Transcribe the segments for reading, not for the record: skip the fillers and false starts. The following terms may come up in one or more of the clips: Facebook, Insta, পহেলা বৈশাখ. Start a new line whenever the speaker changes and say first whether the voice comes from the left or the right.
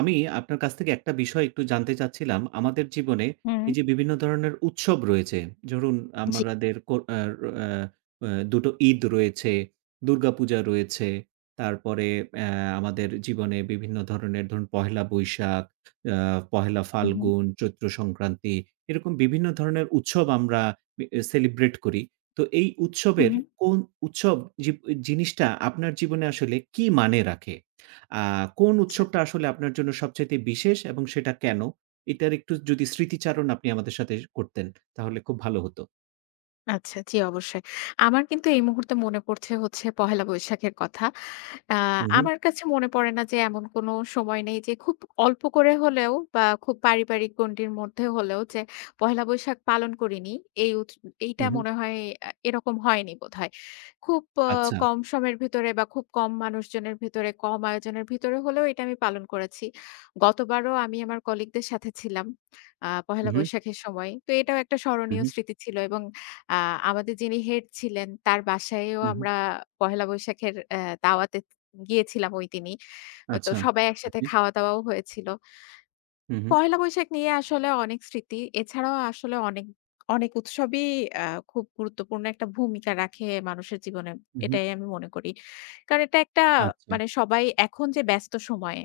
right: আমি আপনার কাছ থেকে একটা বিষয় একটু জানতে চাচ্ছিলাম। আমাদের জীবনে
left: হুম।
right: এই যে বিভিন্ন ধরনের উৎসব রয়েছে, ধরুন
left: জি।
right: আমাদের কো আ আ আ ২ টো ঈদ রয়েছে, দুর্গাপূজা রয়েছে, তারপরে অ্যা আমাদের জীবনে বিভিন্ন ধরনের ধরুন পহেলা বৈশাখ, আ পহেলা
left: হু, হু,
right: ফাল্গুন, চৈত্র সংক্রান্তি এরকম বিভিন্ন ধরনের উৎসব আমরা বি সেলিব্রেট করি। তো এই
left: হু,
right: উৎসবের
left: হু।
right: কোন উৎসব জি জিনিসটা আপনার জীবনে আসলে কি মানে রাখে? আ কোন
left: আচ্ছা।
right: উৎসবটা আসলে আপনার জন্য সবচাইতে বিশেষ এবং সেটা কেন? এটার একটু যদি স্মৃতিচারণ আপনি আমাদের সাথে করতেন তাহলে খুব ভালো হতো।
left: আচ্ছা, জি অবশ্যই। আমার কিন্তু এই মুহূর্তে মনে পড়ছে হচ্ছে পহেলা বৈশাখের কথা। আ
right: হু, হু,
left: আমার কাছে মনে পড়ে না যে এমন কোনো সময় নেই যে খুব অল্প করে হলেও বা খুব পারিবারিক গণ্ডির মধ্যে হলেও যে পহেলা বৈশাখ পালন করিনি। এই উৎস এইটা
right: হু, হু।
left: মনে হয় এরকম হয়নি বোধহয়। খুব
right: আচ্ছা।
left: কম সময়ের ভিতরে বা খুব কম মানুষজনের ভিতরে, কম আয়োজনের ভিতরে হলেও এটা আমি পালন করেছি। গতবারও আমি আমার কলিগদের সাথে ছিলাম
right: হু,
left: পহেলা
right: হু,
left: বৈশাখের সময়। তো এটাও একটা
right: হু,
left: স্মরণীয়
right: হু,
left: স্মৃতি ছিল এবং আ আমাদের যিনি হেড ছিলেন তার বাসায়ও
right: হু, হু।
left: আমরা পহেলা বৈশাখের দাওয়াতে গিয়েছিলাম ওইদিনই। তো
right: আচ্ছা।
left: সবাই একসাথে
right: ওকে।
left: খাওয়া-দাওয়াও হয়েছিল।
right: হু, হু,
left: পহেলা বৈশাখ নিয়ে আসলে অনেক স্মৃতি। এছাড়াও আসলে অনেক, অনেক উৎসবই আ খুব গুরুত্বপূর্ণ একটা ভূমিকা রাখে মানুষের জীবনে।
right: হু, হু।
left: এটাই আমি মনে করি। কারণ এটা একটা
right: আচ্ছা।
left: মানে সবাই এখন যে ব্যস্ত সময়ে,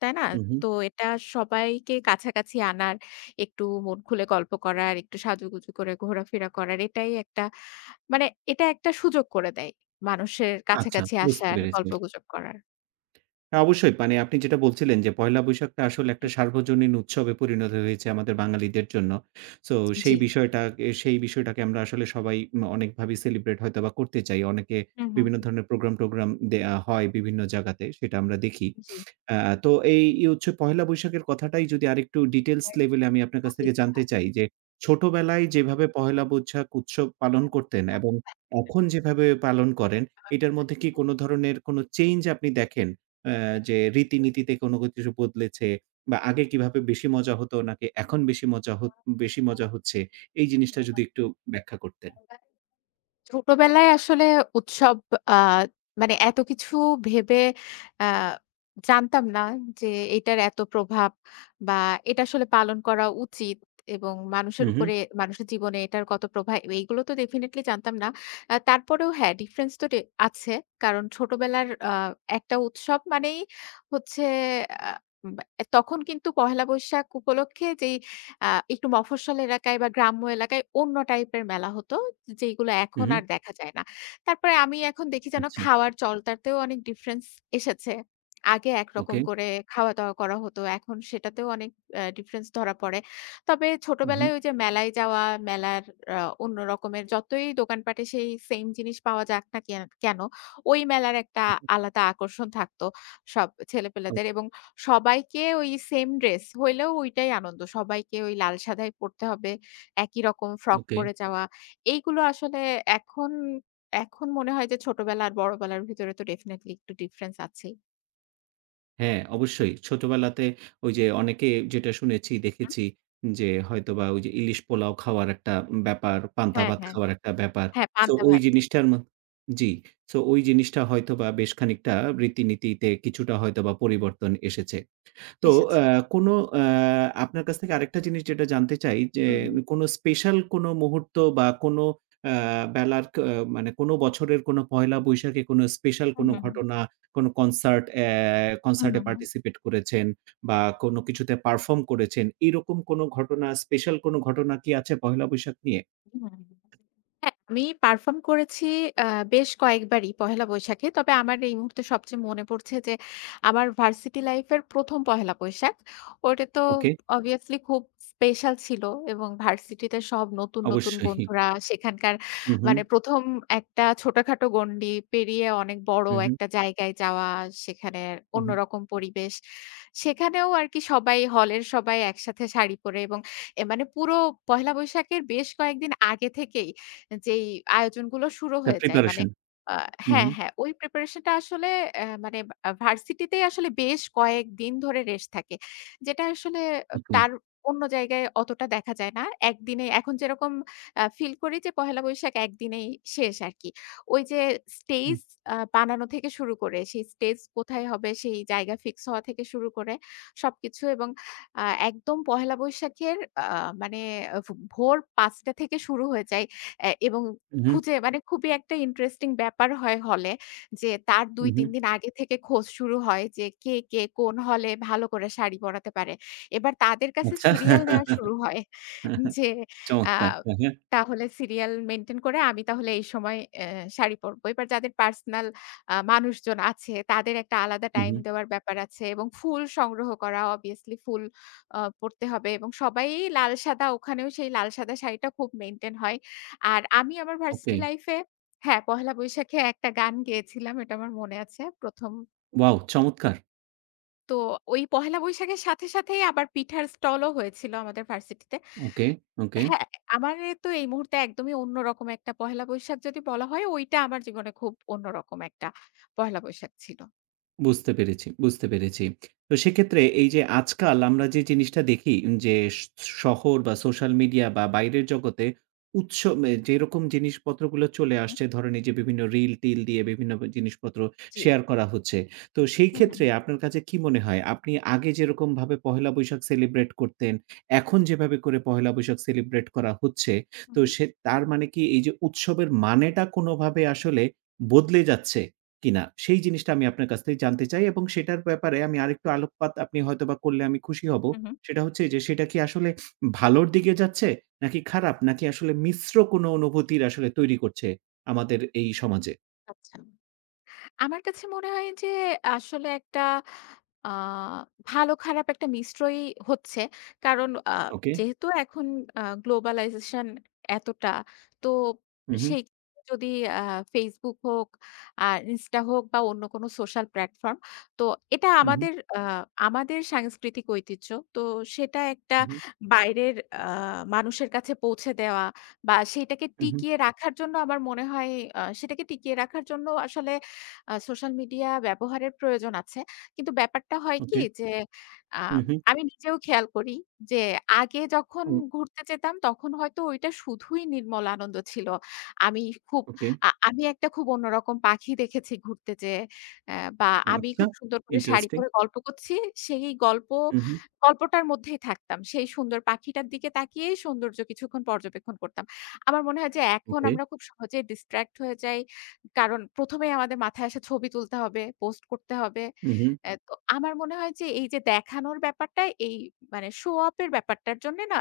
left: তাই না?
right: হু, হু।
left: তো এটা সবাইকে কাছাকাছি আনার, একটু মন খুলে গল্প করার, একটু সাজুগুজু করে ঘোরাফেরা করার এটাই একটা মানে এটা একটা সুযোগ করে দেয়। মানুষের
right: আচ্ছা,
left: কাছাকাছি
right: বুঝতে
left: আসার,
right: পেরেছি।
left: গল্পগুজব করার।
right: হ্যাঁ, অবশ্যই মানে আপনি যেটা বলছিলেন যে পহেলা বৈশাখটা আসলে একটা
left: হুম।
right: সার্বজনীন উৎসবে পরিণত হয়েছে আমাদের বাঙালিদের জন্য। সো
left: জি।
right: সেই বিষয়টা সেই বিষয়টাকে আমরা আসলে সবাই অনেকভাবে সেলিব্রেট হয়তোবা করতে চাই। অনেকে
left: হুম, হুম,
right: বিভিন্ন
left: হুম।
right: ধরনের প্রোগ্রাম-টোগ্রাম দেয়া হয় বিভিন্ন জায়গাতে, সেটা আমরা দেখি।
left: জি।
right: আ তো এই হচ্ছে পহেলা বৈশাখের কথাটাই যদি আরেকটু ডিটেইলস লেভেলে আমি আপনার কাছ
left: জি,
right: থেকে জানতে চাই যে, ছোটবেলায় যেভাবে পহেলা বৈশাখ উৎসব পালন করতেন এবং এখন যেভাবে পালন করেন, এটার মধ্যে কি কোন ধরনের কোন চেঞ্জ আপনি দেখেন? আ যে রীতিনীতিতে কোনো কিছু বদলেছে বা আগে কিভাবে বেশি মজা হতো নাকি এখন বেশি মজা হচ্ছে, এই জিনিসটা যদি একটু ব্যাখ্যা করতেন।
left: জি। ছোটবেলায় আসলে উৎসব আ মানে এত কিছু ভেবে আ জানতাম না যে এটার এত প্রভাব বা এটা আসলে পালন করা উচিত এবং
right: হু,
left: মানুষের
right: হু,
left: উপরে মানুষের জীবনে এটার কত প্রভাব এইগুলো তো ডেফিনিটলি জানতাম না। তারপরেও হ্যাঁ ডিফারেন্স তো আছে। কারণ ছোটবেলার একটা উৎসব মানেই হচ্ছে আ বা তখন কিন্তু পহেলা বৈশাখ উপলক্ষে যেই আ একটু মফস্বল এলাকায় বা গ্রাম্য এলাকায় অন্য টাইপের মেলা হতো, যেইগুলো
right: হু,
left: এখন
right: হু।
left: আর দেখা যায় না। তারপরে আমি এখন দেখি যেন
right: আচ্ছা।
left: খাওয়ার চলটাতেও অনেক ডিফারেন্স এসেছে। আগে একরকম
right: ওকে।
left: করে খাওয়া-দাওয়া করা হতো, এখন সেটাতেও অনেক ডিফারেন্স ধরা পড়ে। তবে
right: হু, হু,
left: ছোটবেলায় ওই যে মেলায় যাওয়া, মেলার আ অন্য রকমের যতই দোকানপাটে সেই সেইম জিনিস পাওয়া যাক না কেন কেন, ওই মেলার একটা
right: হু, হু।
left: আলাদা আকর্ষণ থাকতো সব
right: ও
left: ছেলেপেলেদের এবং সবাইকে ওই সেম ড্রেস হইলেও ওইটাই আনন্দ। সবাইকে ওই লাল সাদাই পড়তে হবে, একই রকম ফ্রক
right: ওকে।
left: পরে যাওয়া। এইগুলো আসলে এখন, এখন মনে হয় যে ছোটবেলা আর বড়বেলার ভিতরে তো ডেফিনিটলি একটু ডিফারেন্স আছেই।
right: হ্যাঁ, অবশ্যই। ছোটবেলাতে ওই যে অনেকে যেটা শুনেছি,
left: হুম।
right: দেখেছি যে হয়তোবা ওই যে ইলিশ পোলাও খাওয়ার একটা ব্যাপার, পান্তা
left: হ্যাঁ,
right: ভাত
left: হ্যাঁ,
right: খাওয়ার একটা ব্যাপার।
left: হ্যাঁ,
right: সো
left: পান্তা
right: ওই
left: ভাত
right: জিনিসটার ম জি। সো ওই জিনিসটা হয়তোবা বেশ খানিকটা রীতিনীতিতে কিছুটা হয়তোবা পরিবর্তন এসেছে। তো
left: এসেছে।
right: আ কোনো আ আপনার কাছ থেকে আরেকটা জিনিস যেটা জানতে চাই যে,
left: হুম, হুম,
right: কোনো স্পেশাল কোনো মুহূর্ত বা কোনো আ বেলার ক আহ, মানে কোনো বছরের কোনো পহেলা বৈশাখে কোনো স্পেশাল
left: হুম,
right: কোনো
left: হুম,
right: ঘটনা, কোনো
left: হুম,
right: কনসার্ট এ
left: হুম,
right: পার্টিসিপেট করেছেন বা কোনো কিছুতে পারফর্ম করেছেন। এরকম কোনো ঘটনা, স্পেশাল কোনো ঘটনা কি আছে পহেলা বৈশাখ নিয়ে?
left: হুম, হুম। হ্যাঁ, আমি পারফর্ম করেছি আ বেশ কয়েকবারই পহেলা বৈশাখে। তবে আমার এই মুহূর্তে সবচেয়ে মনে পড়ছে যে, আমার ভার্সিটি লাইফ এর ১ম পহেলা বৈশাখ। ওটা তো
right: ওকে,
left: obviously খুব স্পেশাল ছিল এবং ভার্সিটিতে সব নতুন, নতুন
right: অবশ্যই।
left: বন্ধুরা সেখানকার
right: হু, হু,
left: মানে ১ম একটা ছোটখাটো গণ্ডি পেরিয়ে অনেক বড়
right: হু, হু,
left: একটা জায়গায় যাওয়া, সেখানে
right: হু, হু।
left: অন্যরকম পরিবেশ। সেখানেও আরকি সবাই হলের সবাই একসাথে শাড়ি পরে এবং মানে পুরো পহেলা বৈশাখের বেশ কয়েকদিন আগে থেকেই যেই আয়োজনগুলো শুরু
right: দ্যা
left: হয়ে যায়। মানে
right: প্রিপারেশন।
left: আ
right: হু,
left: হ্যাঁ,
right: হু,
left: হ্যাঁ, ওই প্রিপারেশন টা আসলে মানে ভার্সিটিতেই আসলে বেশ কয়েকদিন ধরে রেস থাকে। যেটা আসলে আ
right: ওকে।
left: তার অন্য জায়গায় অতটা দেখা যায় না। একদিনে এখন যেরকম ফিল করি যে পহেলা বৈশাখ একদিনেই শেষ আরকি। ওই যে
right: হু,
left: স্টেজ বানানো থেকে শুরু করে সেই স্টেজ কোথায় হবে সেই জায়গা ফিক্স হওয়া থেকে শুরু করে সবকিছু এবং আ একদম পহেলা বৈশাখের আ মানে ভোর ৫:০০ থেকে শুরু হয়ে যায়। এবং
right: হু,
left: খুঁজে মানে খুবই একটা ইন্টারেস্টিং ব্যাপার হয় হলে যে তার
right: হু, হু।
left: ২-৩ দিন আগে থেকে খোঁজ শুরু হয় যে কে, কে কোন হলে ভালো করে শাড়ি পরাতে পারে। এবার তাদের কাছে
right: আচ্ছা।
left: সিরিয়াল নেয়া শুরু হয় যে আ
right: চমৎকার। হ্যাঁ, হ্যাঁ।
left: তাহলে সিরিয়াল মেইনটেইন করে আমি তাহলে এই সময় শাড়ি পরব। এবার যাদের পার্সোনাল মানুষজন আছে তাদের একটা আলাদা
right: হু,
left: টাইম
right: হু।
left: দেওয়ার ব্যাপার আছে এবং ফুল সংগ্রহ করা obviously ফুল পড়তে হবে এবং সবাই লাল সাদা ওখানেও সেই লাল সাদা শাড়িটা খুব মেইনটেইন হয়। আর আমি আমার ভার্সিটি
right: ওকে।
left: লাইফ এ হ্যাঁ, পহেলা বৈশাখে একটা গান গেয়েছিলাম। এটা আমার মনে আছে ১ম।
right: ওয়াও! চমৎকার।
left: তো ওই পহেলা বৈশাখের সাথে, সাথেই আবার পিঠার স্টলও হয়েছিল আমাদের ভার্সিটিতে।
right: ওকে, ওকে।
left: হ্যাঁ, আমার তো এই মুহূর্তে একদমই অন্যরকম একটা পহেলা বৈশাখ যদি বলা হয়, ওইটা আমার জীবনে খুব অন্যরকম একটা পহেলা বৈশাখ ছিল।
right: বুঝতে পেরেছি, বুঝতে পেরেছি। তো সেক্ষেত্রে এই যে আজকাল আমরা যে জিনিসটা দেখি যে শহর বা সোশ্যাল মিডিয়া বা বাইরের জগতে উৎস মে যেরকম জিনিসপত্রগুলো চলে
left: হুম।
right: আসছে ধরেন এই যে বিভিন্ন রিল-টিল দিয়ে বিভিন্ন জিনিসপত্র
left: জি।
right: শেয়ার করা হচ্ছে। তো সেই
left: হুম, হুম,
right: ক্ষেত্রে আপনার কাছে কি মনে হয় আপনি আগে যেরকমভাবে পহেলা বৈশাখ সেলিব্রেট করতেন, এখন যেভাবে করে পহেলা বৈশাখ সেলিব্রেট করা হচ্ছে, তো
left: হুম।
right: তার মানে কি এই যে উৎসবের মানেটা কোনোভাবে আসলে বদলে যাচ্ছে? কিনা? সেই জিনিসটা আমি আপনার কাছ থেকে জানতে চাই এবং সেটার ব্যাপারে আমি আরেকটু আলোকপাত আপনি হয়তোবা করলে আমি খুশি হব।
left: হুম, হুম।
right: সেটা হচ্ছে যে সেটা কি আসলে ভালোর দিকে যাচ্ছে? নাকি খারাপ? নাকি আসলে মিশ্র কোনো অনুভূতির আসলে তৈরি করছে আমাদের
left: হুম।
right: এই সমাজে?
left: আচ্ছা। আমার কাছে মনে হয় যে আসলে একটা আ ভালো খারাপ একটা মিশ্রই হচ্ছে। কারণ
right: ওকে।
left: যেহেতু এখন গ্লোবালাইজেশন এতটা তো
right: হু, হু,
left: সেই যদি আ Facebook হোক, আর Insta হোক বা অন্য কোনো সোশ্যাল প্ল্যাটফর্ম তো এটা
right: হু, হু,
left: আমাদের সাংস্কৃতিক ঐতিহ্য। তো সেটা একটা
right: হু,
left: বাইরের মানুষের কাছে পৌঁছে দেওয়া বা সেটাকে
right: হু, হু, হু,
left: টিকিয়ে রাখার জন্য আমার মনে হয় সেটাকে টিকিয়ে রাখার জন্য আসলে সোশ্যাল মিডিয়া ব্যবহারের প্রয়োজন আছে। কিন্তু ব্যাপারটা হয় কি
right: ওকে।
left: যে, আ
right: হু, হু,
left: আমি নিজেও খেয়াল করি যে, আগে যখন
right: ও
left: ঘুরতে যেতাম তখন হয়তো ওইটা শুধুই নির্মল আনন্দ ছিল। আমি খুব
right: ওকে।
left: আমি একটা খুব অন্যরকম পাখি দেখেছি ঘুরতে যেয়ে। বা আমি
right: আচ্ছা।
left: খুব সুন্দর করে শাড়ি
right: ইন্টারেস্টিং।
left: পরে গল্প করছি। সেই গল্প
right: হু, হু,
left: গল্পটার মধ্যেই থাকতাম। সেই সুন্দর পাখিটার দিকে তাকিয়েই সৌন্দর্য কিছুক্ষণ পর্যবেক্ষণ করতাম। আমার মনে হয় যে, এখন
right: ওকে।
left: আমরা খুব সহজেই ডিস্ট্রাক্ট হয়ে যাই। কারণ ১ম এই আমাদের মাথায় আসে ছবি তুলতে হবে, পোস্ট করতে হবে।
right: হু, হু।
left: তো আমার মনে হয় যে এই যে দেখানোর ব্যাপারটা এই মানে শো অফ এর ব্যাপারটার জন্যে না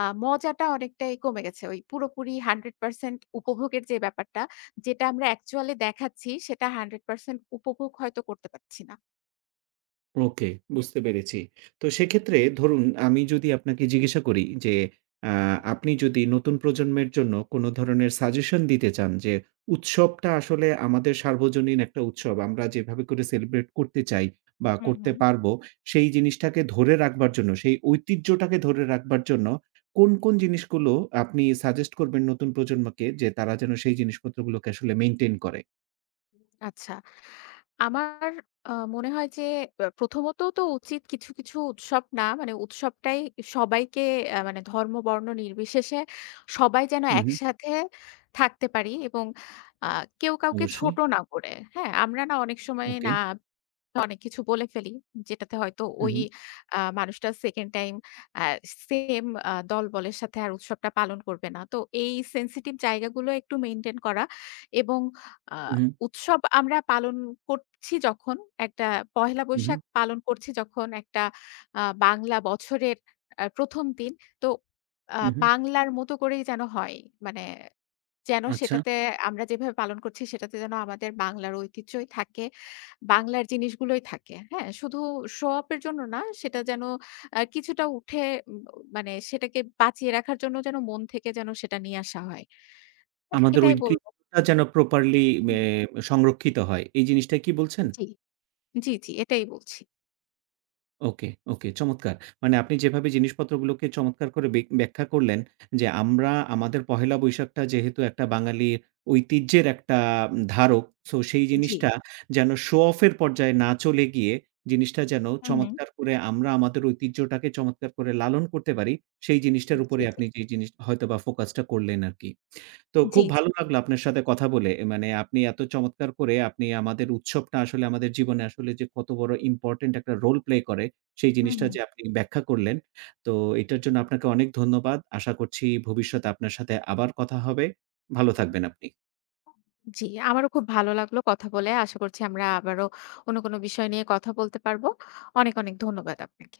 left: মজাটা অনেকটাই কমে গেছে। ওই পুরোপুরি 100% উপভোগের যে ব্যাপারটা, যেটা আমরা অ্যাকচুয়ালি দেখাচ্ছি সেটা 100% উপভোগ হয়তো করতে পারছি না।
right: ওকে, বুঝতে পেরেছি। তো সেক্ষেত্রে ধরুন আমি যদি আপনাকে জিজ্ঞাসা করি যে আ আপনি যদি নতুন প্রজন্মের জন্য কোন ধরনের সাজেশন দিতে চান যে উৎসবটা আসলে আমাদের সার্বজনীন একটা উৎসব। আমরা যেভাবে করে সেলিব্রেট করতে চাই বা
left: হুম,
right: করতে
left: হুম।
right: পারবো সেই জিনিসটাকে ধরে রাখবার জন্য, সেই ঐতিহ্যটাকে ধরে রাখবার জন্য কোন, কোন জিনিসগুলো আপনি সাজেস্ট করবেন নতুন প্রজন্মকে যে তারা যেন সেই জিনিসপত্রগুলোকে আসলে মেইনটেইন করে?
left: আচ্ছা। আমার আ মনে হয় যে প্রথমত তো উচিত কিছু, কিছু উৎসব না মানে উৎসবটাই সবাইকে মানে ধর্ম, বর্ণ নির্বিশেষে সবাই যেন
right: হু, হু।
left: একসাথে থাকতে পারি এবং আ কেউ কাউকে
right: অবশ্যই।
left: ছোট না করে, হ্যাঁ? আমরা না অনেক সময়
right: ওকে।
left: না অনেক কিছু বলে ফেলি। যেটাতে হয়তো
right: হু,
left: ওই
right: হু।
left: মানুষটা 2nd টাইম আ সেম দলবলের সাথে আর উৎসবটা পালন করবে না। তো এই সেনসিটিভ জায়গাগুলো একটু মেইনটেইন করা এবং আ
right: হু, হু,
left: উৎসব আমরা পালন করছি যখন একটা পহেলা
right: হু,
left: বৈশাখ পালন করছি যখন একটা বাংলা বছরের ১ম দিন তো আ
right: হু, হু।
left: বাংলার মতো করেই যেন হয়। মানে যেন
right: আচ্ছা।
left: সেটাতে আমরা যেভাবে পালন করছি সেটাতে যেন আমাদের বাংলার ঐতিহ্যই থাকে। বাংলার জিনিসগুলোই থাকে। হ্যাঁ? শুধু শো অফ এর জন্য না, সেটা যেন কিছুটা উঠে উম মানে সেটাকে বাঁচিয়ে রাখার জন্য যেন মন থেকে যেন সেটা নিয়ে আসা হয়।
right: আমাদের
left: এটাই বলব।
right: ঐতিহ্যটা যেন প্রপারলি মে
left: হুম,
right: সংরক্ষিত হয়। এই জিনিসটাই কি বলছেন?
left: জি। জি, জি, এটাই বলছি।
right: ওকে, ওকে চমৎকার! মানে আপনি যেভাবে জিনিসপত্রগুলোকে চমৎকার করে ব্যাখ্যা করলেন যে, আমরা আমাদের পহেলা বৈশাখটা যেহেতু একটা বাঙালির ঐতিহ্যের একটা ধারক। সো সেই
left: জি।
right: জিনিসটা যেন শো অফ এর পর্যায়ে না চলে গিয়ে জিনিসটা যেন
left: হুম, হুম।
right: চমৎকার করে আমরা আমাদের ঐতিহ্যটাকে চমৎকার করে লালন করতে পারি, সেই জিনিসটার
left: জি,
right: উপরে
left: জি।
right: আপনি যে জিনিস হয়তোবা ফোকাসটা করলেন আরকি। তো
left: জি,
right: খুব
left: জি।
right: ভালো লাগলো আপনার সাথে কথা বলে। মানে আপনি এত চমৎকার করে আপনি আমাদের উৎসবটা আসলে আমাদের জীবনে আসলে যে কত বড় ইম্পোর্টেন্ট একটা রোল প্লে করে সেই
left: হুম,
right: জিনিসটা
left: হুম।
right: যে আপনি ব্যাখ্যা করলেন। তো এটার জন্য আপনাকে অনেক ধন্যবাদ। আশা করছি ভবিষ্যতে আপনার সাথে আবার কথা হবে। ভালো থাকবেন আপনি।
left: জি, আমারও খুব ভালো লাগলো কথা বলে। আশা করছি আমরা আবারও অন্য কোনো বিষয় নিয়ে কথা বলতে পারব। অনেক, অনেক ধন্যবাদ আপনাকে।